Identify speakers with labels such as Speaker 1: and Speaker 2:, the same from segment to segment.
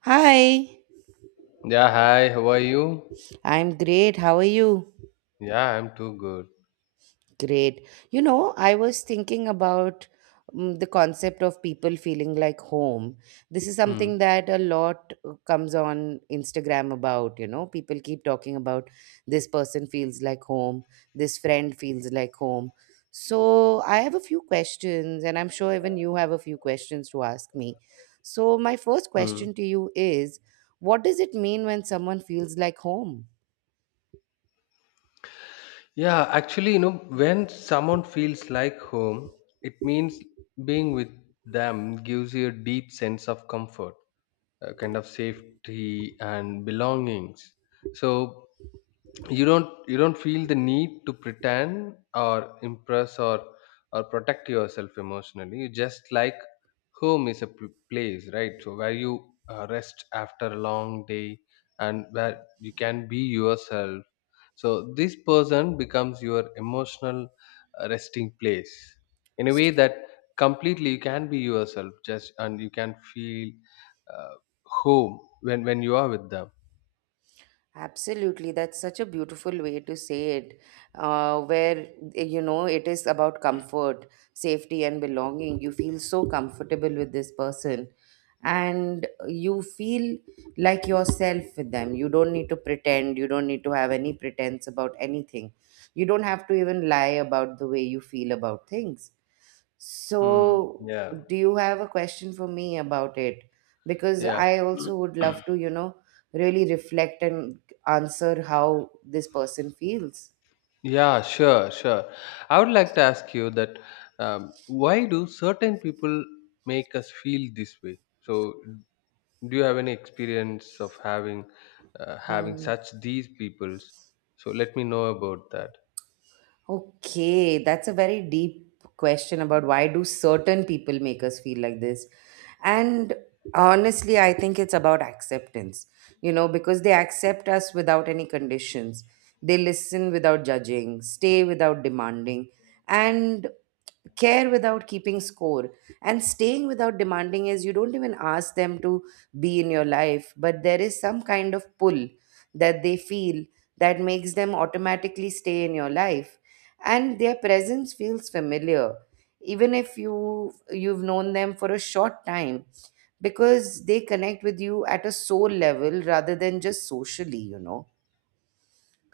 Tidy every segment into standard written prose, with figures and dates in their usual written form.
Speaker 1: Hi,
Speaker 2: Yeah, hi, how are you?
Speaker 1: I'm great. How are you?
Speaker 2: Yeah, I'm too good.
Speaker 1: Great. You know, I was thinking about the concept of people feeling like home. This is
Speaker 2: Hmm.
Speaker 1: something that a lot comes on Instagram about, you know. People keep talking about this person feels like home, this friend feels like home. So, I have a few questions, and I'm sure even you have a few questions to ask me. So, my first
Speaker 2: Hmm.
Speaker 1: question to you is, what does it mean when someone feels like home?
Speaker 2: Yeah, actually, you know, when someone feels like home, it means being with them gives you a deep sense of comfort, a kind of safety and belongings. So you don't feel the need to pretend or impress or protect yourself emotionally, you just like, home is a place, right? So where you rest after a long day and where you can be yourself, so this person becomes your emotional resting place in a way that completely you can be yourself just, and you can feel uh, home when you are with them.
Speaker 1: Absolutely, that's such a beautiful way to say it, uh, where you know, it is about comfort, safety, and belonging. You feel so comfortable with this person, and you feel like yourself with them. You don't need to pretend, you don't need to have any pretense about anything. You don't have to even lie about the way you feel about things,
Speaker 2: hmm.
Speaker 1: so,
Speaker 2: yeah
Speaker 1: do you have a question for me about it? Because
Speaker 2: yeah
Speaker 1: I also would love to, you know, really reflect and answer how this person feels.
Speaker 2: Yeah, sure. I would like to ask you that why do certain people make us feel this way? So, do you have any experience of having having
Speaker 1: Hmm.
Speaker 2: such these peoples? So, let me know about that.
Speaker 1: Okay, that's a very deep question about why do certain people make us feel like this? And honestly, I think it's about acceptance, you know, because they accept us without any conditions. They listen without judging, stay without demanding, and care without keeping score. And staying without demanding is you don't even ask them to be in your life, but there is some kind of pull that they feel that makes them automatically stay in your life, and their presence feels familiar even if you've known them for a short time, because they connect with you at a soul level rather than just socially, you know.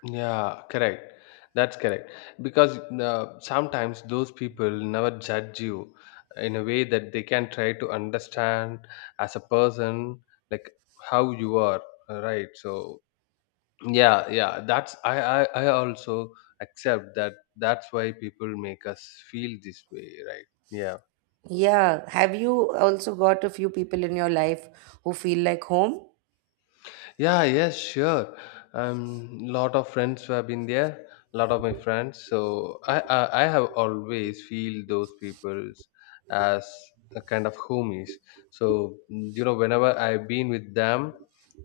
Speaker 2: Yeah, correct. That's correct. Because sometimes those people never judge you in a way that they can try to understand as a person, like how you are, right? So yeah, yeah, that's, I also accept that. That's why people make us feel this way, right? Yeah.
Speaker 1: Yeah. Have you also got a few people in your life who feel like home?
Speaker 2: Yeah, yes, sure. Lot of friends who have been there, lot of my friends. So I have always feel those peoples as a kind of homies. So you know, whenever I've been with them,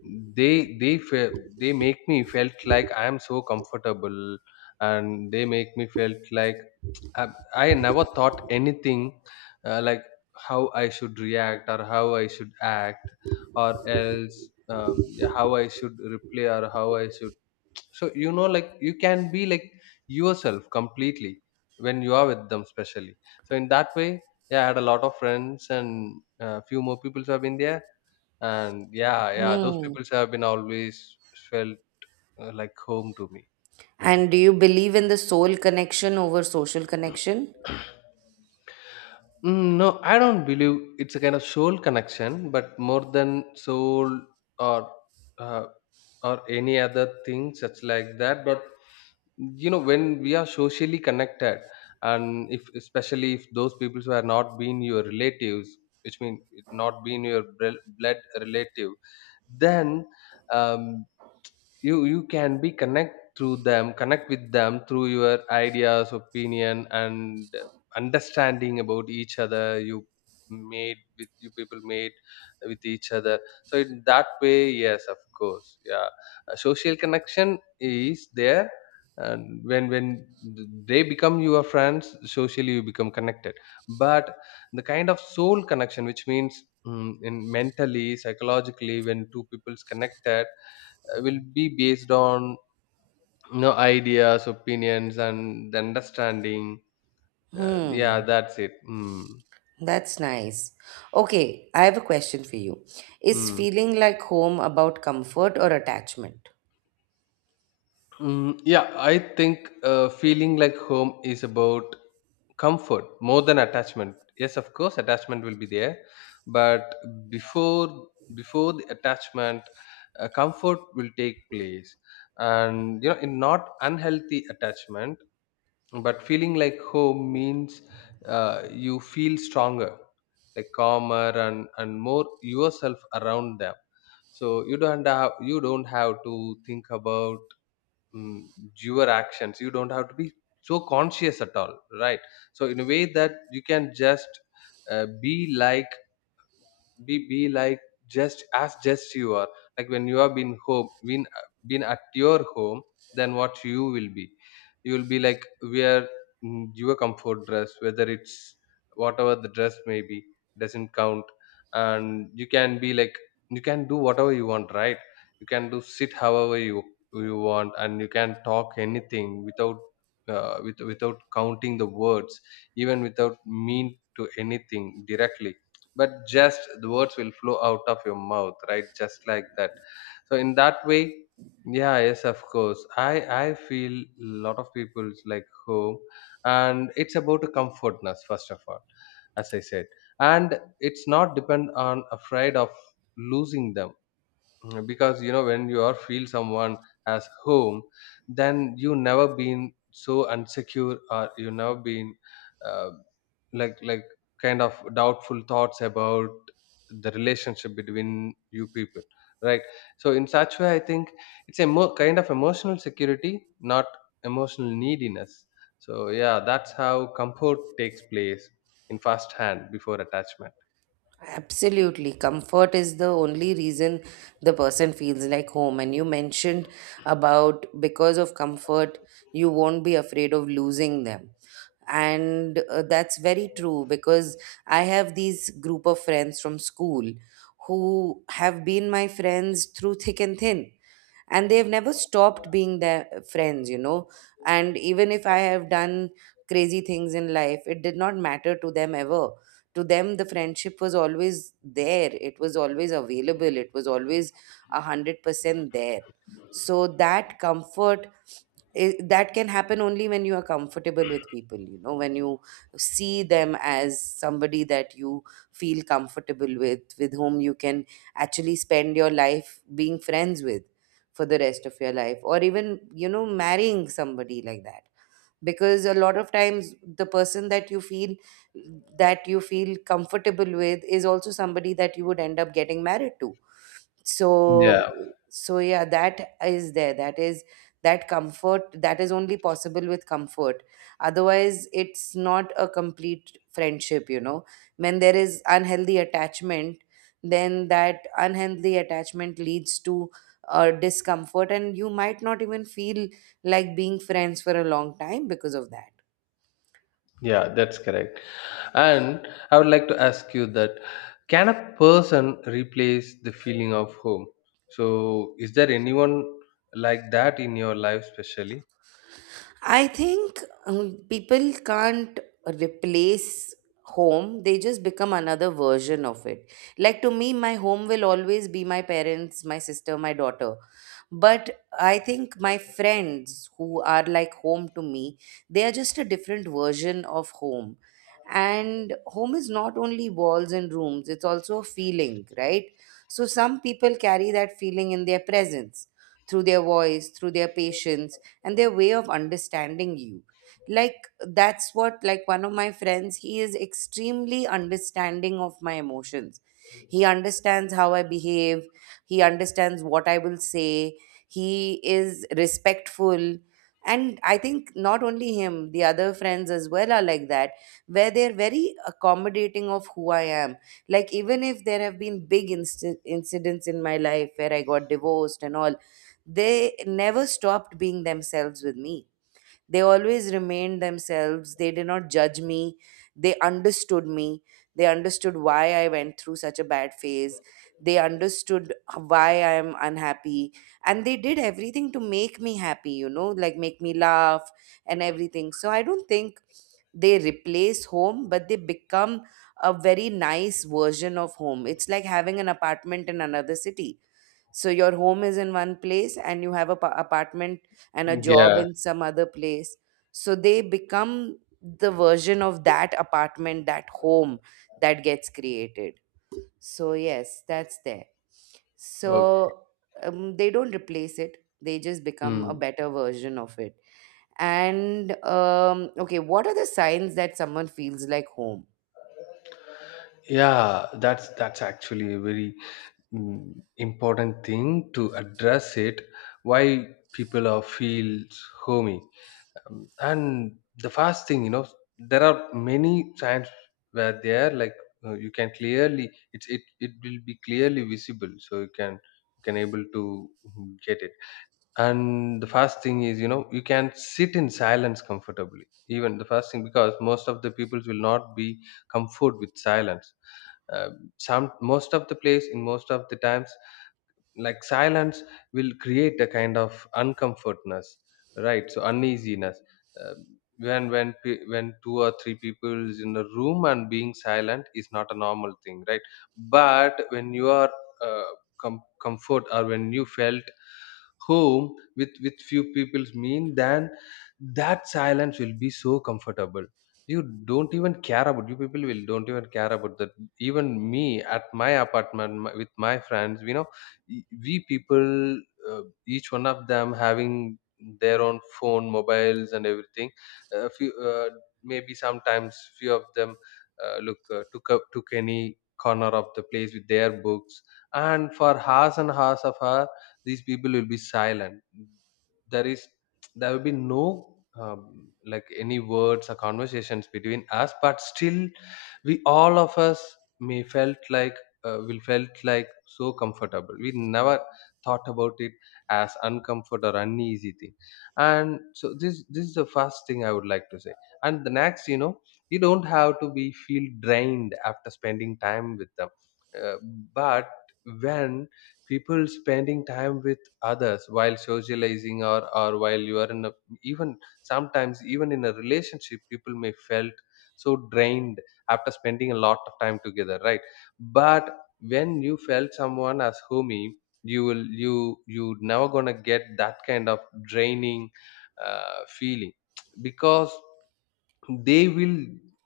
Speaker 2: they make me felt like I am so comfortable, and they make me felt like I, I never thought anything like how I should react or how I should act or else yeah, how I should replay or how I should. So you know, like you can be like yourself completely when you are with them, especially. So in that way, yeah, I had a lot of friends and a few more people have been there, and yeah, yeah, those
Speaker 1: Hmm.
Speaker 2: people have been always felt like home to me.
Speaker 1: And do you believe in the soul connection over social connection?
Speaker 2: No, I don't believe it's a kind of soul connection, but more than soul or uh, or any other thing such like that. But you know, when we are socially connected, and if especially if those people who are not been your relatives, which mean it not been your blood relative, then um, you can be connect through them, connect with them through your ideas, opinion and understanding about each other, you made with you people made with each other. So in that way, yes, of course, yeah. Social connection is there, and when they become your friends, socially you become connected, but the kind of soul connection, which means in mentally, psychologically, when two people's connected, will be based on, you know, ideas, opinions, and the understanding. Yeah,
Speaker 1: Hmm.
Speaker 2: that's it. Mm.
Speaker 1: That's nice. Okay, I have a question for you. Is
Speaker 2: Mm.
Speaker 1: feeling like home about comfort or attachment?
Speaker 2: Mm, yeah, I think feeling like home is about comfort more than attachment. Yes, of course, attachment will be there, but before before the attachment, comfort will take place, and you know, in not unhealthy attachment, but feeling like home means you feel stronger, like calmer and more yourself around them. So you don't have to think about mm your actions, you don't have to be so conscious at all, right? So in a way that you can just be like, be like, just as just you are, like when you have been home, been at your home, then what you will be, you will be like wear your comfort dress, whether it's, whatever the dress may be, doesn't count. And you can be like, you can do whatever you want, right? You can do sit however you want, and you can talk anything without with, without counting the words, even without mean to anything directly, but just the words will flow out of your mouth, right, just like that. So in that way, yeah, yes, of course, I feel a lot of people's like home, and it's about a comfortness first of all, as I said, and it's not depend on afraid of losing them. Mm, because you know, when you are feel someone as home, then you never been so insecure or you never been uh, like kind of doubtful thoughts about the relationship between you people, right? So in such way I think it's a more kind of emotional security, not emotional neediness. So yeah, that's how comfort takes place in first hand before attachment.
Speaker 1: Absolutely. Comfort is the only reason the person feels like home. And you mentioned about because of comfort, you won't be afraid of losing them. And that's very true because I have these group of friends from school who have been my friends through thick and thin. And they've never stopped being their friends, you know. And even if I have done crazy things in life, it did not matter to them ever. To them the friendship was always there, it was always available, it was always 100% there. So that comfort, that can happen only when you are comfortable with people, you know, when you see them as somebody that you feel comfortable with whom you can actually spend your life being friends with for the rest of your life, or even, you know, marrying somebody like that. Because a lot of times the person that you feel comfortable with is also somebody that you would end up getting married to. So, so yeah, that is there. That comfort, that is only possible with comfort. Otherwise it's not a complete friendship, you know. When there is unhealthy attachment, then that unhealthy attachment leads to discomfort, and you might not even feel like being friends for a long time because of that.
Speaker 2: Yeah, that's correct. And I would like to ask you that, can a person replace the feeling of home? So, is there anyone like that in your life, especially?
Speaker 1: I think people can't replace home, they just become another version of it. Like to me, my home will always be my parents, my sister, my daughter. But I think my friends who are like home to me, they are just a different version of home. And home is not only walls and rooms, it's also a feeling, right? So some people carry that feeling in their presence, through their voice, through their patience and their way of understanding you. Like that's what, like, one of my friends, he is extremely understanding of my emotions. He understands how I behave, he understands what I will say, he is respectful. And I think not only him, the other friends as well are like that, where they're very accommodating of who I am. Like even if there have been big incidents in my life where I got divorced and all, they never stopped being themselves with me. They always remained themselves. They did not judge me. They understood me. They understood why I went through such a bad phase. They understood why I am unhappy. And they did everything to make me happy, you know, like make me laugh and everything. So I don't think they replace home, but they become a very nice version of home. It's like having an apartment in another city, so your home is in one place and you have a apartment and a job
Speaker 2: Yeah.
Speaker 1: in some other place. So they become the version of that apartment, that home that gets created. So yes, that's there.
Speaker 2: Okay.
Speaker 1: So they don't replace it. They just become a
Speaker 2: Mm.
Speaker 1: better version of it. And okay, what are the signs that someone feels like home?
Speaker 2: Yeah, that's actually a very important thing to address it. Why people are feels homey. And the first thing, you know, there are many signs where they are like, you can clearly, it will be clearly visible, so you can, you can able to get it. And the first thing is, you know, you can sit in silence comfortably, even the first thing, because most of the peoples will not be comfort with silence. Uh, some most of the place, in most of the times, like silence will create a kind of uncomfortness, right, so uneasiness. Uh, when two or three people is in a room and being silent is not a normal thing, right? But when you are uh, comfort, or when you felt home with few people's mean, then that silence will be so comfortable. You don't even care about, you people will don't even care about that. Even me at my apartment, my, with my friends, you know, we people, each one of them having their own phone mobiles and everything, a few maybe sometimes few of them look took up took any corner of the place with their books, and for hours and hours of her, these people will be silent. There is, there will be no like any words or conversations between us, but still we all of us may felt like, we felt like so comfortable, we never thought about it as uncomfort or uneasy thing. And so this is the first thing I would like to say. And the next, you know, you don't have to be feel drained after spending time with them. Uh, but when people spending time with others while socializing, or while you are in a, even sometimes even in a relationship, people may felt so drained after spending a lot of time together, right? But when you felt someone as homey, you will, you never gonna get that kind of draining feeling, because they will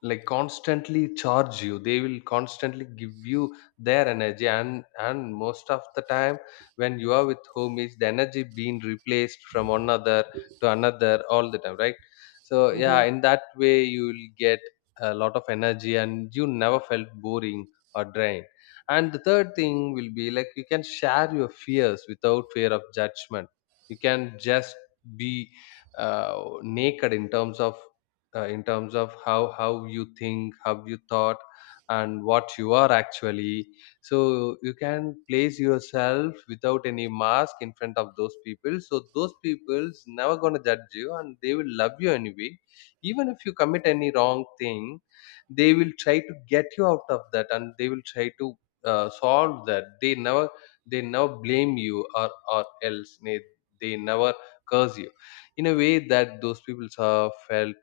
Speaker 2: like constantly charge you, they will constantly give you their energy, and most of the time when you are with homies, the energy being replaced from one other to another all the time, right? So yeah,
Speaker 1: Mm-hmm.
Speaker 2: in that way you will get a lot of energy and you never felt boring or drained. And the third thing will be like, you can share your fears without fear of judgment. You can just be naked in terms of, in terms of how you think, how you thought, and what you are actually. So you can place yourself without any mask in front of those people, so those people's never going to judge you, and they will love you anyway. Even if you commit any wrong thing, they will try to get you out of that, and they will try to solve that. They never they never blame you, or else they never curse you, in a way that those people have felt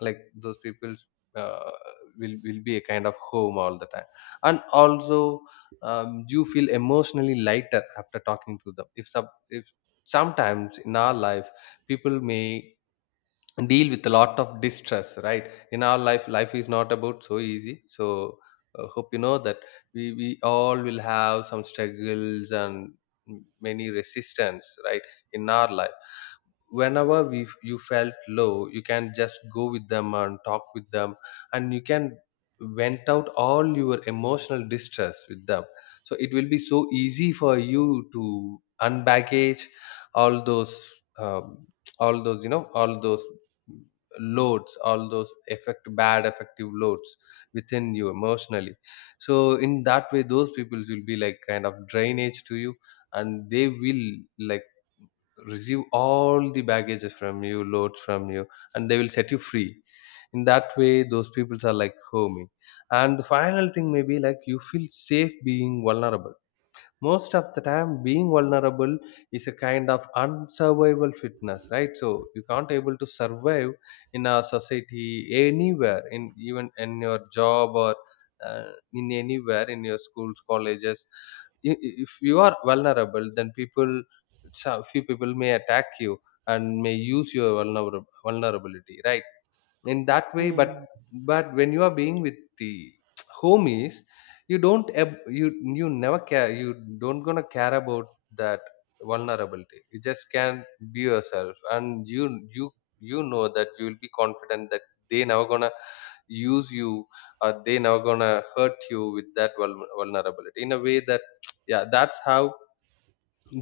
Speaker 2: like those people's uh, will be a kind of home all the time. And also, you feel emotionally lighter after talking to them. If some if sometimes in our life, people may deal with a lot of distress, right? In our life, life is not about so easy, so hope you know that we all will have some struggles and many resistance, right, in our life. Whenever we you felt low, you can just go with them and talk with them, and you can vent out all your emotional distress with them. So it will be so easy for you to unbaggage all those um, all those, you know, all those loads, all those effect bad effective loads within you emotionally. So in that way, those people will be like kind of drainage to you, and they will like receive all the baggages from you, loads from you, and they will set you free. In that way, those peoples are like homey. And the final thing may be like, you feel safe being vulnerable. Most of the time, being vulnerable is a kind of unsurvival fitness, right? So you can't able to survive in a society anywhere in even in your job or in anywhere in your schools colleges if you are vulnerable then people some few people may attack you and may use your vulnerability, right? In that way,
Speaker 1: Hmm.
Speaker 2: but when you are being with the homies, you don't ab- you never care, you don't gonna care about that vulnerability. You just can be yourself and you you know that you will be confident that they never gonna use you or they never gonna hurt you with that vulnerability in a way that yeah, that's how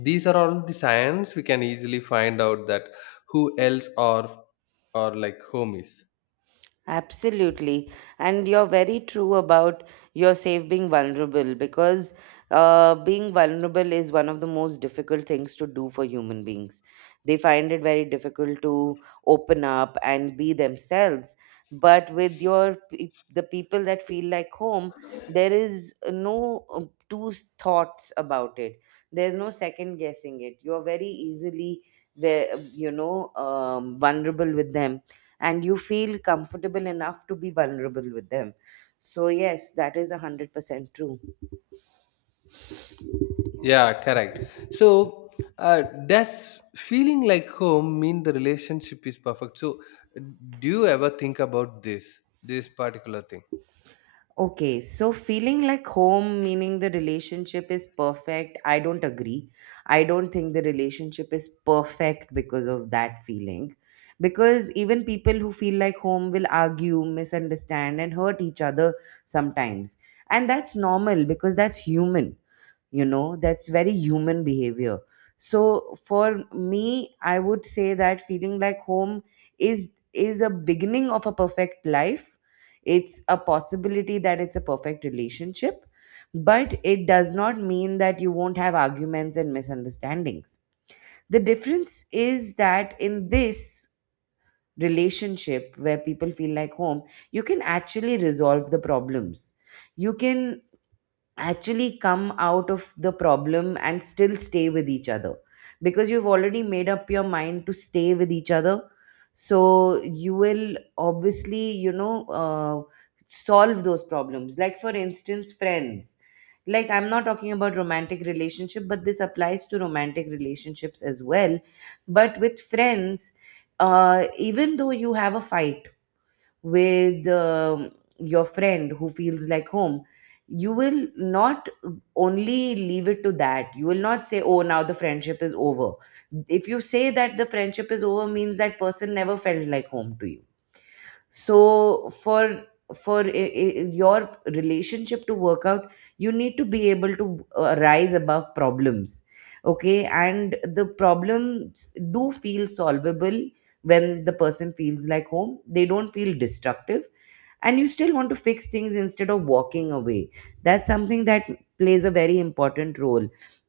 Speaker 2: these are all the signs we can easily find out that who else are like homies.
Speaker 1: Absolutely. And you're very true about yourself being vulnerable, because being vulnerable is one of the most difficult things to do for human beings. They find it very difficult to open up and be themselves. But with your the people that feel like home, there is no two thoughts about it. There's no second guessing it. You're very easily, you know, vulnerable with them, and you feel comfortable enough to be vulnerable with them. So, yes, that is 100% true.
Speaker 2: Yeah, correct. So, does feeling like home mean the relationship is perfect? So, uh, do you ever think about this particular thing?
Speaker 1: Okay, so feeling like home, meaning the relationship is perfect, I don't agree. I don't think the relationship is perfect because of that feeling. Because even people who feel like home will argue, misunderstand, and hurt each other sometimes. And that's normal because that's human. You know, that's very human behavior. So for me, I would say that feeling like home is a beginning of a perfect life. It's a possibility that it's a perfect relationship, but it does not mean that you won't have arguments and misunderstandings. The difference is that in this relationship where people feel like home, you can actually resolve the problems. You can actually come out of the problem and still stay with each other, because you've already made up your mind to stay with each other. So you will obviously, you know, solve those problems. Like for instance, friends, like I'm not talking about romantic relationship, but this applies to romantic relationships as well. But with friends, even though you have a fight with your friend who feels like home, you will not only leave it to that. You will not say, oh, now the friendship is over. If you say that the friendship is over means that person never felt like home to you. So for, your relationship to work out, you need to be able to rise above problems. Okay, and the problems do feel solvable. When the person feels like home, they don't feel destructive, and you still want to fix things instead of walking away. That's something that plays a very important role,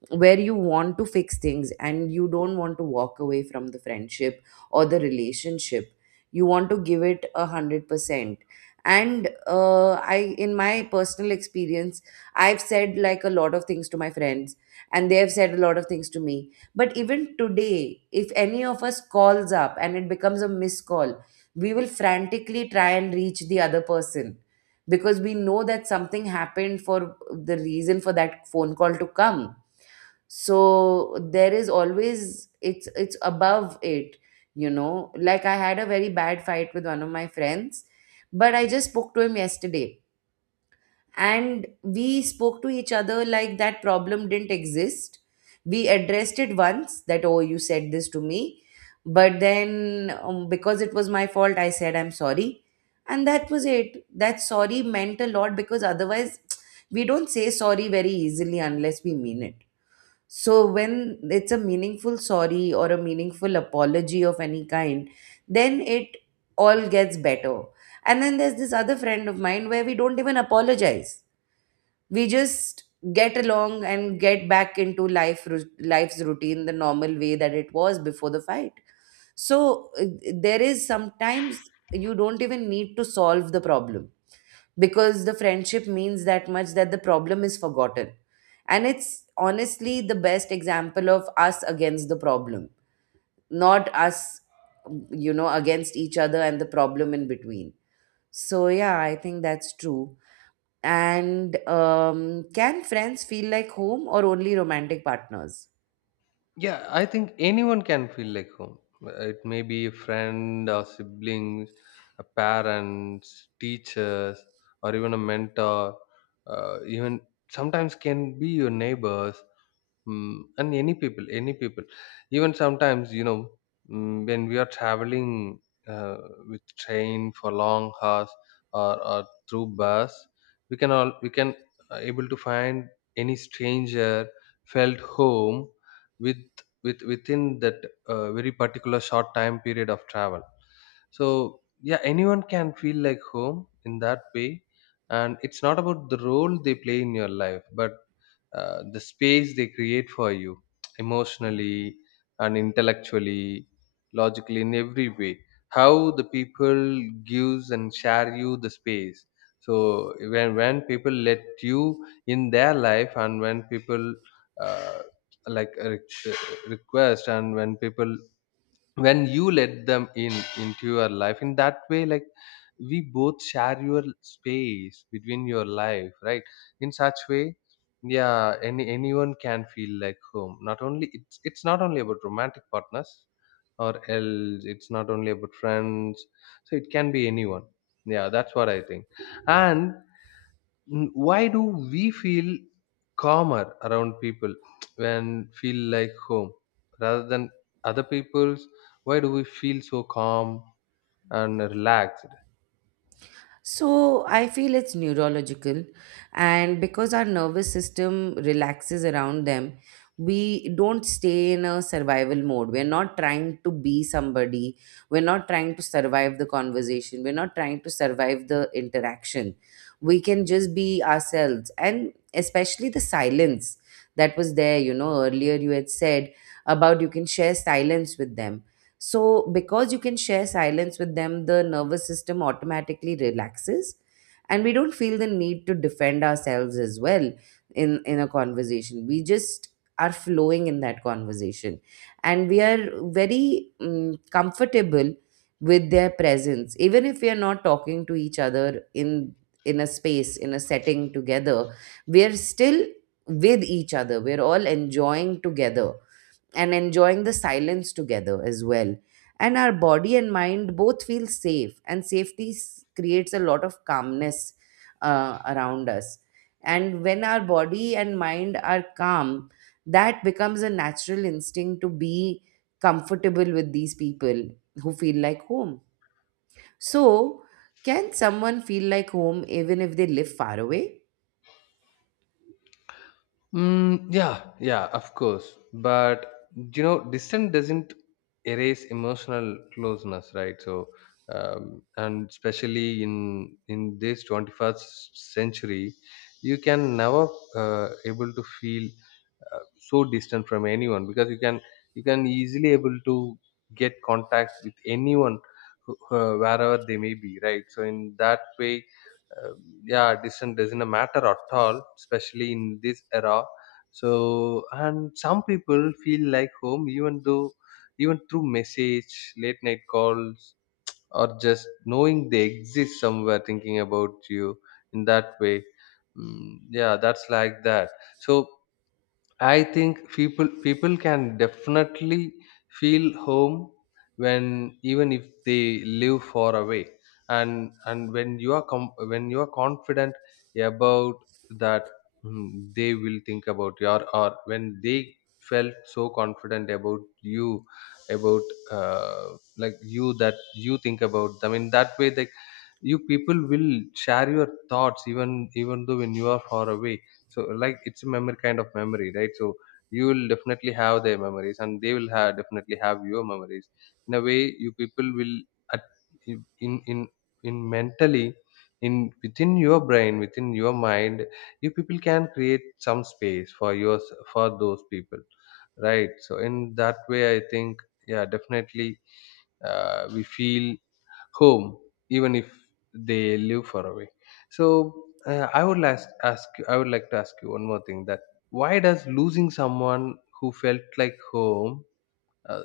Speaker 1: where you want to fix things and you don't want to walk away from the friendship or the relationship. You want to give it 100%. And I, in my personal experience, I've said like a lot of things to my friends, and they have said a lot of things to me. But even today if any of us calls up and it becomes a missed call, we will frantically try and reach the other person, because we know that something happened for the reason for that phone call to come. So there is always, it's above it. You know, like I had a very bad fight with one of my friends, but I just spoke to him yesterday, and we spoke to each other like that problem didn't exist. We addressed it once, that oh you said this to me, but then because it was my fault I said I'm sorry, and that was it. That sorry meant a lot because otherwise we don't say sorry very easily unless we mean it. So when it's a meaningful sorry or a meaningful apology of any kind, then it all gets better. And then there's this other friend of mine where we don't even apologize. We just get along and get back into life life's routine, the normal way that it was before the fight. So there is, sometimes you don't even need to solve the problem, because the friendship means that much that the problem is forgotten. And it's honestly the best example of us against the problem, not us, you know, against each other and the problem in between. So yeah, I think that's true. And can friends feel like home or only romantic partners?
Speaker 2: Yeah, I think anyone can feel like home. It may be a friend or siblings, a parents, teachers, or even a mentor, even sometimes can be your neighbors. Mm, and any people, even sometimes, you know, mm, when we are traveling uh, with train for long hours or through bus, we can able to find any stranger felt home with within that very particular short time period of travel. So yeah, anyone can feel like home in that way, and it's not about the role they play in your life, but the space they create for you emotionally and intellectually logically in every way how the people gives and share you the space. So when people let you in their life and when people uh, like request and when people when you let them in into your life in that way like we both share your space between your life, right? In such way, yeah, anyone can feel like home. Not only it's not only about romantic partners or else it's not only about friends. So it can be anyone. Yeah, that's what I think. And mm, why do we feel calmer around people when feel like home rather than other people's? Why do we feel so calm and relaxed?
Speaker 1: So I feel it's neurological, and because our nervous system relaxes around them, we don't stay in a survival mode. We're not trying to be somebody, we're not trying to survive the conversation, we're not trying to survive the interaction. We can just be ourselves, and especially the silence that was there. You know, earlier you had said about you can share silence with them. So, because you can share silence with them, the nervous system automatically relaxes and we don't feel the need to defend ourselves as well in a conversation. We just are flowing in that conversation and we are very comfortable with their presence even if we are not talking to each other in a space, in a setting together, we are still with each other, we're all enjoying together and enjoying the silence together as well. And our body and mind both feel safe, and creates a lot of calmness around us. And when our body and mind are calm, that becomes a natural instinct to be comfortable with these people who feel like home. So, can someone feel like home even if they live far away?
Speaker 2: Mm, yeah, of course, but you know distance doesn't erase emotional closeness, right? So and especially in this 21st century you can never able to feel so distant from anyone because you can easily able to get contact with anyone wherever they may be, right? So in that way, uh, yeah, distance doesn't matter at all, especially in this era. So and some people feel like home even though even through message, late night calls, or just knowing they exist somewhere thinking about you in that way. Mm, yeah, that's like that. So I think people can definitely feel home when even if they live far away. And when you are when you are confident about that mm, they will think about you or when they felt so confident about you about like you that you think about them in that way like you people will share your thoughts even even though when you are far away. So like it's a memory, kind of memory, right? So you will definitely have their memories and they will have definitely have your memories. In a way, you people will at, in in mentally in within your brain within your mind, you people can create some space for yours for those people, right? So in that way, I think yeah, definitely we feel home even if they live far away. So I would last ask you. I would like to ask you one more thing: that why does losing someone who felt like home uh,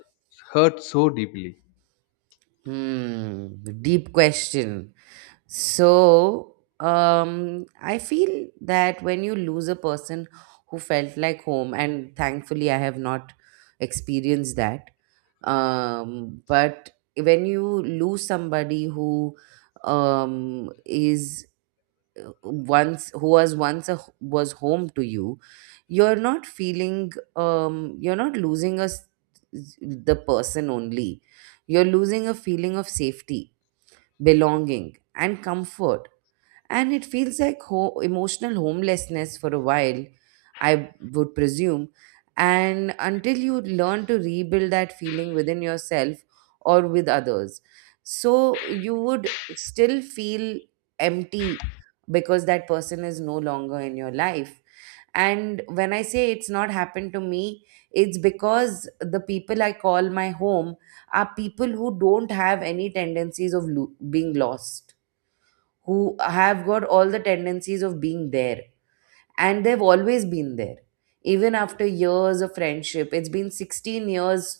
Speaker 2: hurt so deeply?
Speaker 1: Hmm, deep question. So, I feel that when you lose a person who felt like home, and thankfully I have not experienced that, but when you lose somebody who is once who was once a was home to you, you're not feeling um you're not losing us, the person only, you're losing a feeling of safety, belonging, and comfort. And it feels like emotional homelessness for a while, I would presume. And until you learn to rebuild that feeling within yourself or with others, so you would still feel empty because that person is no longer in your life. And when I say it's not happened to me, it's because the people I call my home are people who don't have any tendencies of being lost, who have got all the tendencies of being there, and they've always been there. Even after years of friendship, it's been 16 years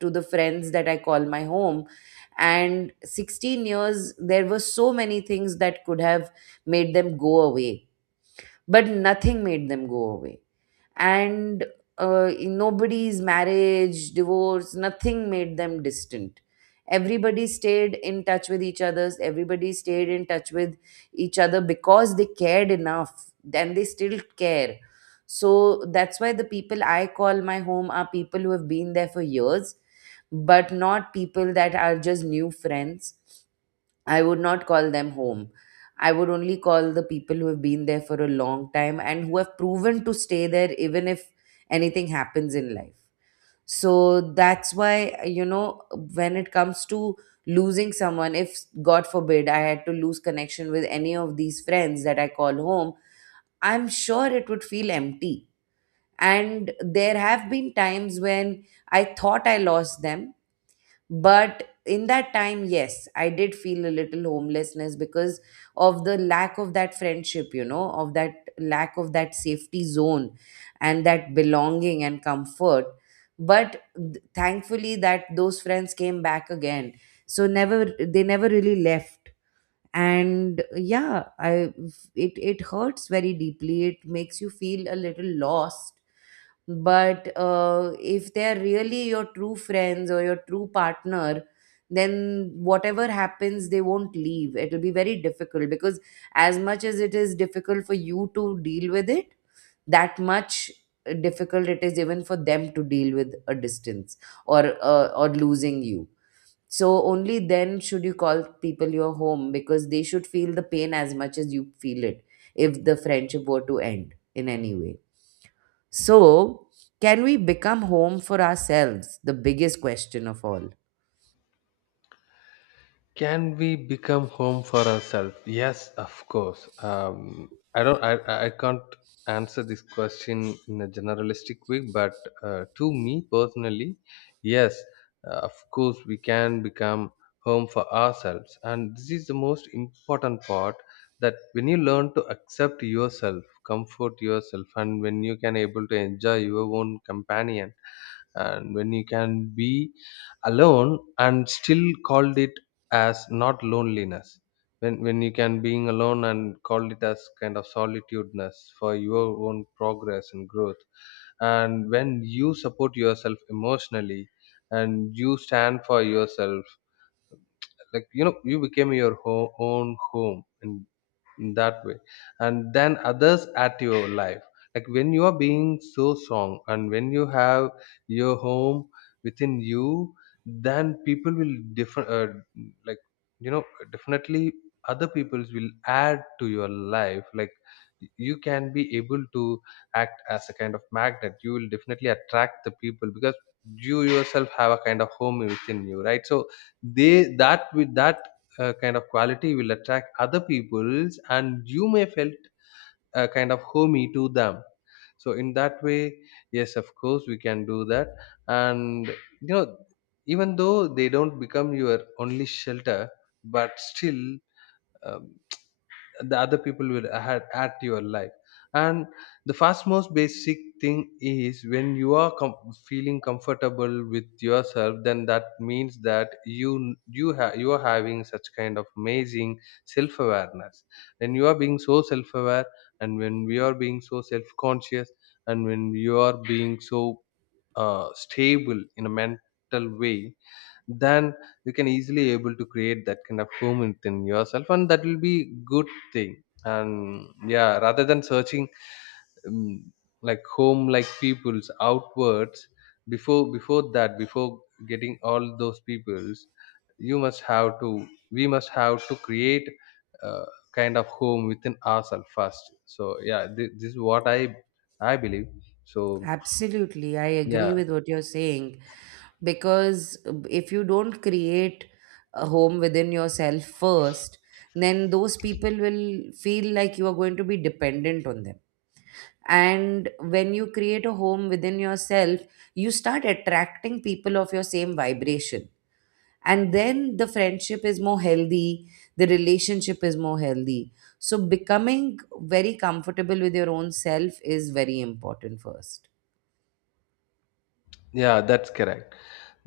Speaker 1: to the friends that I call my home, and 16 years there were so many things that could have made them go away, but nothing made them go away. And in nobody's marriage, divorce, nothing made them distant. Everybody stayed in touch with each others. Everybody stayed in touch with each other because they cared enough, and they still care. So that's why the people I call my home are people who have been there for years, but not people that are just new friends. I would not call them home. I would only call the people who have been there for a long time and who have proven to stay there even if anything happens in life. So that's why, you know, when it comes to losing someone, if God forbid I had to lose connection with any of these friends that I call home, I'm sure it would feel empty. And there have been times when I thought I lost them, but in that time, yes, I did feel a little homelessness because of the lack of that friendship, you know, of that lack of that safety zone and that belonging and comfort. But thankfully, that those friends came back again. So never, they never really left. And yeah, I, it hurts very deeply, it makes you feel a little lost, but if they're really your true friends or your true partner, then whatever happens they won't leave. It'll be very difficult because as much as it is difficult for you to deal with it, that much difficult it is even for them to deal with a distance or losing you. So only then should you call people your home because they should feel the pain as much as you feel it if the friendship were to end in any way. So, can we become home for ourselves? The biggest question of all.
Speaker 2: Can we become home for ourselves? Yes, of course. I don't. I can't answer this question in a generalistic way, but to me personally, yes, of course we can become home for ourselves, and this is the most important part. That when you learn to accept yourself, comfort yourself, and when you can able to enjoy your own companion, and when you can be alone and still called it as not loneliness, when you can being alone and call it as kind of solitudeness for your own progress and growth, and when you support yourself emotionally and you stand for yourself, like you know, you became your own home in that way. And then others at your life, like when you are being so strong and when you have your home within you, then people will different like you know, definitely other peoples will add to your life. Like you can be able to act as a kind of magnet. You will definitely attract the people because you yourself have a kind of home within you, right? So they, that with that kind of quality will attract other people's and you may felt kind of homey to them. So in that way, yes, of course we can do that. And you know, even though they don't become your only shelter, but still um, the other people will add at your life. And the first most basic thing is when you are feeling comfortable with yourself, then that means that you have you are having such kind of amazing self awareness. When you are being so self aware and when we are being so self conscious and when you are being so stable in a mental way, then you can easily able to create that kind of home within yourself, and that will be good thing. And yeah, rather than searching um, like home like people's outwards, before that before getting all those people's, you must have to, we must have to create a kind of home within ourselves first. So yeah, this is what I believe. So
Speaker 1: Absolutely. I
Speaker 2: yeah.
Speaker 1: agree with what you're saying because if you don't create a home within yourself first, then those people will feel like you are going to be dependent on them. And when you create a home within yourself, you start attracting people of your same vibration, and then the friendship is more healthy, the relationship is more healthy. So becoming very comfortable with your own self is very important first.
Speaker 2: Yeah, that's correct.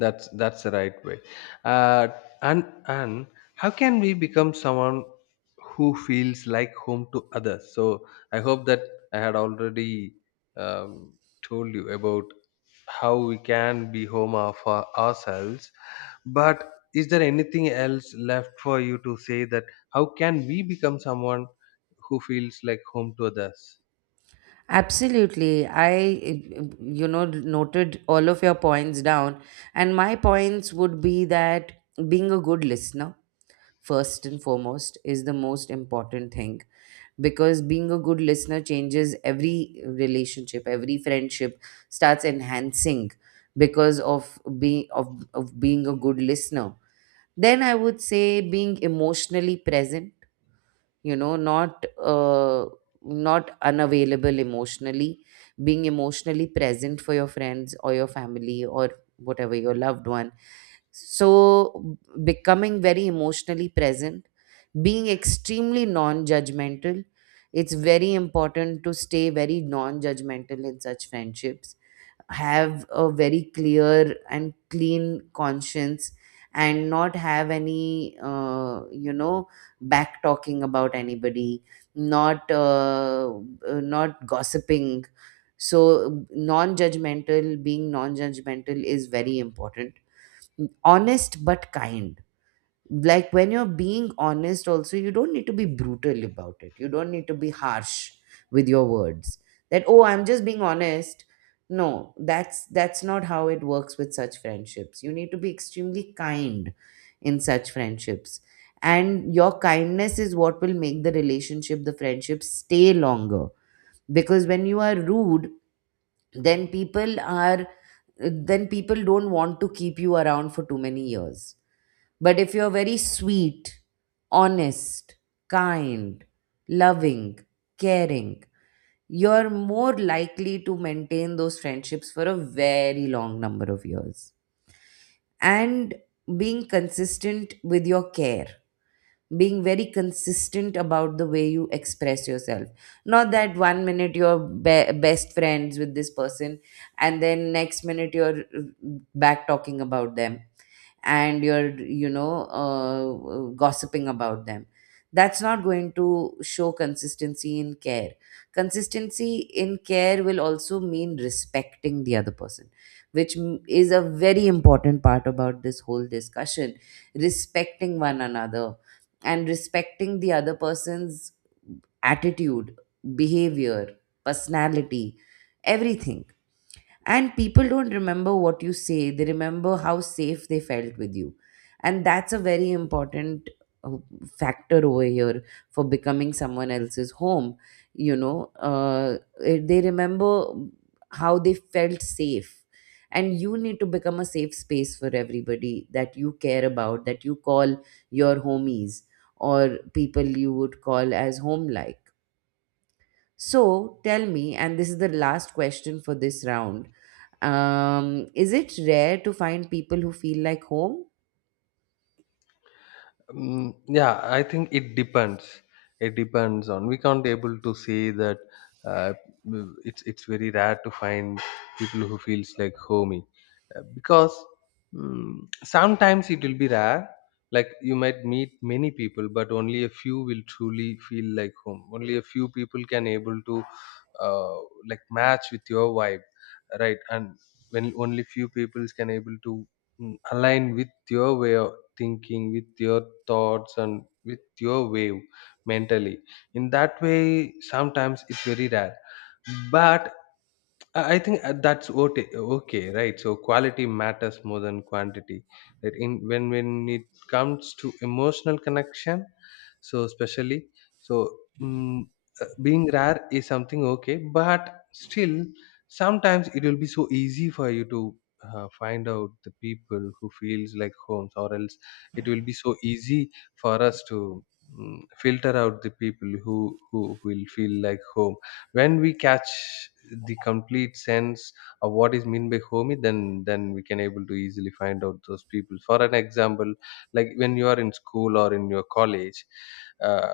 Speaker 2: That's the right way. uh, and how can we become someone who feels like home to others? So I hope that I had already um, told you about how we can be home of ourselves. But is there anything else left for you to say that how can we become someone who feels like home to others?
Speaker 1: Absolutely. I, you know, noted all of your points down. And my points would be that being a good listener, first and foremost, is the most important thing because being a good listener changes every relationship, every friendship starts enhancing because of of being a good listener. Then I would say being emotionally present, you know, not not unavailable emotionally, being emotionally present for your friends or your family or whatever your loved one. So becoming very emotionally present, being extremely non-judgmental, it's very important to stay very non-judgmental in such friendships. Have a very clear and clean conscience and not have any you know, back talking about anybody, not not gossiping. So non-judgmental, being non-judgmental is very important. Honest but kind, like when you're being honest also you don't need to be brutal about it, you don't need to be harsh with your words, that oh, I'm just being honest. No, that's not how it works with such friendships. You need to be extremely kind in such friendships, and your kindness is what will make the relationship, the friendship stay longer, because when you are rude, then people are then people don't want to keep you around for too many years. But if you're very sweet, honest, kind, loving, caring, you're more likely to maintain those friendships for a very long number of years. And being consistent with your care, being very consistent about the way you express yourself. Not that one minute you're best friends with this person, and then next minute you're back talking about them, and you're, you know, gossiping about them. That's not going to show consistency in care. Consistency in care will also mean respecting the other person, which is a very important part about this whole discussion. Respecting one another, and respecting the other person's attitude, behavior, personality, everything. And people don't remember what you say, they remember how safe they felt with you. And that's a very important uh, factor over here for becoming someone else's home. You know, they remember how they felt safe. And you need to become a safe space for everybody that you care about, that you call your homies, or people you would call as home like. So tell me, and this is the last question for this round. Is it rare to find people who feel like home?
Speaker 2: Mm, yeah, I think it depends. It depends on. We can't able to say that. Uh, mm, it's very rare to find people who feels like homey, because mm, sometimes it will be rare. Like you might meet many people, but only a few will truly feel like home. Only a few people can able to uh, like match with your vibe, right? And when only few people can able to mm, align with your way of thinking, with your thoughts and with your wave mentally, in that way sometimes it's very rare. But I think that's okay, okay, right? So quality matters more than quantity, that in when it comes to emotional connection. So especially, so mm, being rare is something okay, but still sometimes it will be so easy for you to find out the people who feels like homes, or else it will be so easy for us to mm, filter out the people who will feel like home. When we catch the complete sense of what is meant by home, then we can able to easily find out those people. For an example, like when you are in school or in your college, uh,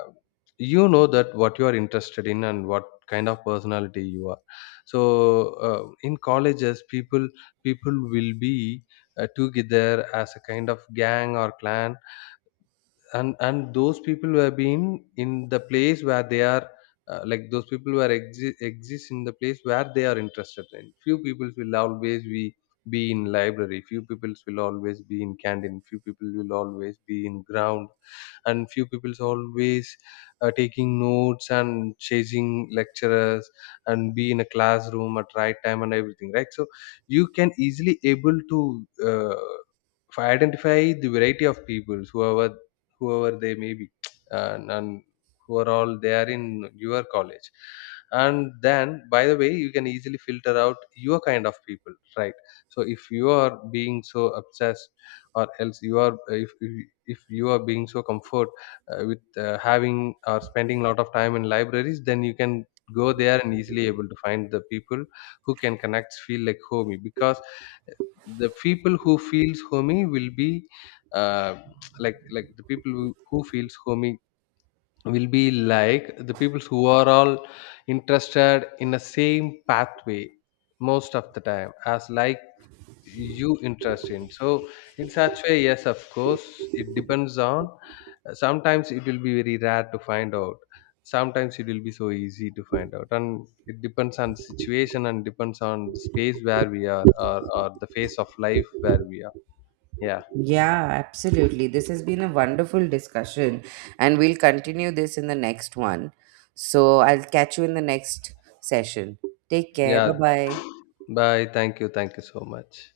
Speaker 2: you know that what you are interested in and what kind of personality you are. So in colleges, people will be together as a kind of gang or clan. And those people who have been in the place where they are like those people who are exist in the place where they are interested in, few people will always be in library, few people will always be in canteen, few people will always be in ground, and few people always taking notes and chasing lecturers, and be in a classroom at right time and everything, right? So you can easily able to uh, if I identify the variety of people, whoever whoever they may be, and who are all they are in your college, and then by the way, you can easily filter out your kind of people, right? So if you are being so obsessed, or else you are if you are being so comfort with having or spending a lot of time in libraries, then you can go there and easily able to find the people who can connect, feel like homey, because the people who feels homey will be uh, like the people who feels homey will be like the people who are all interested in the same pathway most of the time as like you interest in. So in such way, yes, of course it depends on sometimes it will be very rare to find out, sometimes it will be so easy to find out, and it depends on the situation and depends on the space where we are or the phase of life where we are. Yeah.
Speaker 1: Yeah, absolutely. This has been a wonderful discussion, and we'll continue this in the next one. So I'll catch you in the next session. Take care.
Speaker 2: Yeah,
Speaker 1: Bye bye.
Speaker 2: bye. Thank you, thank you so much.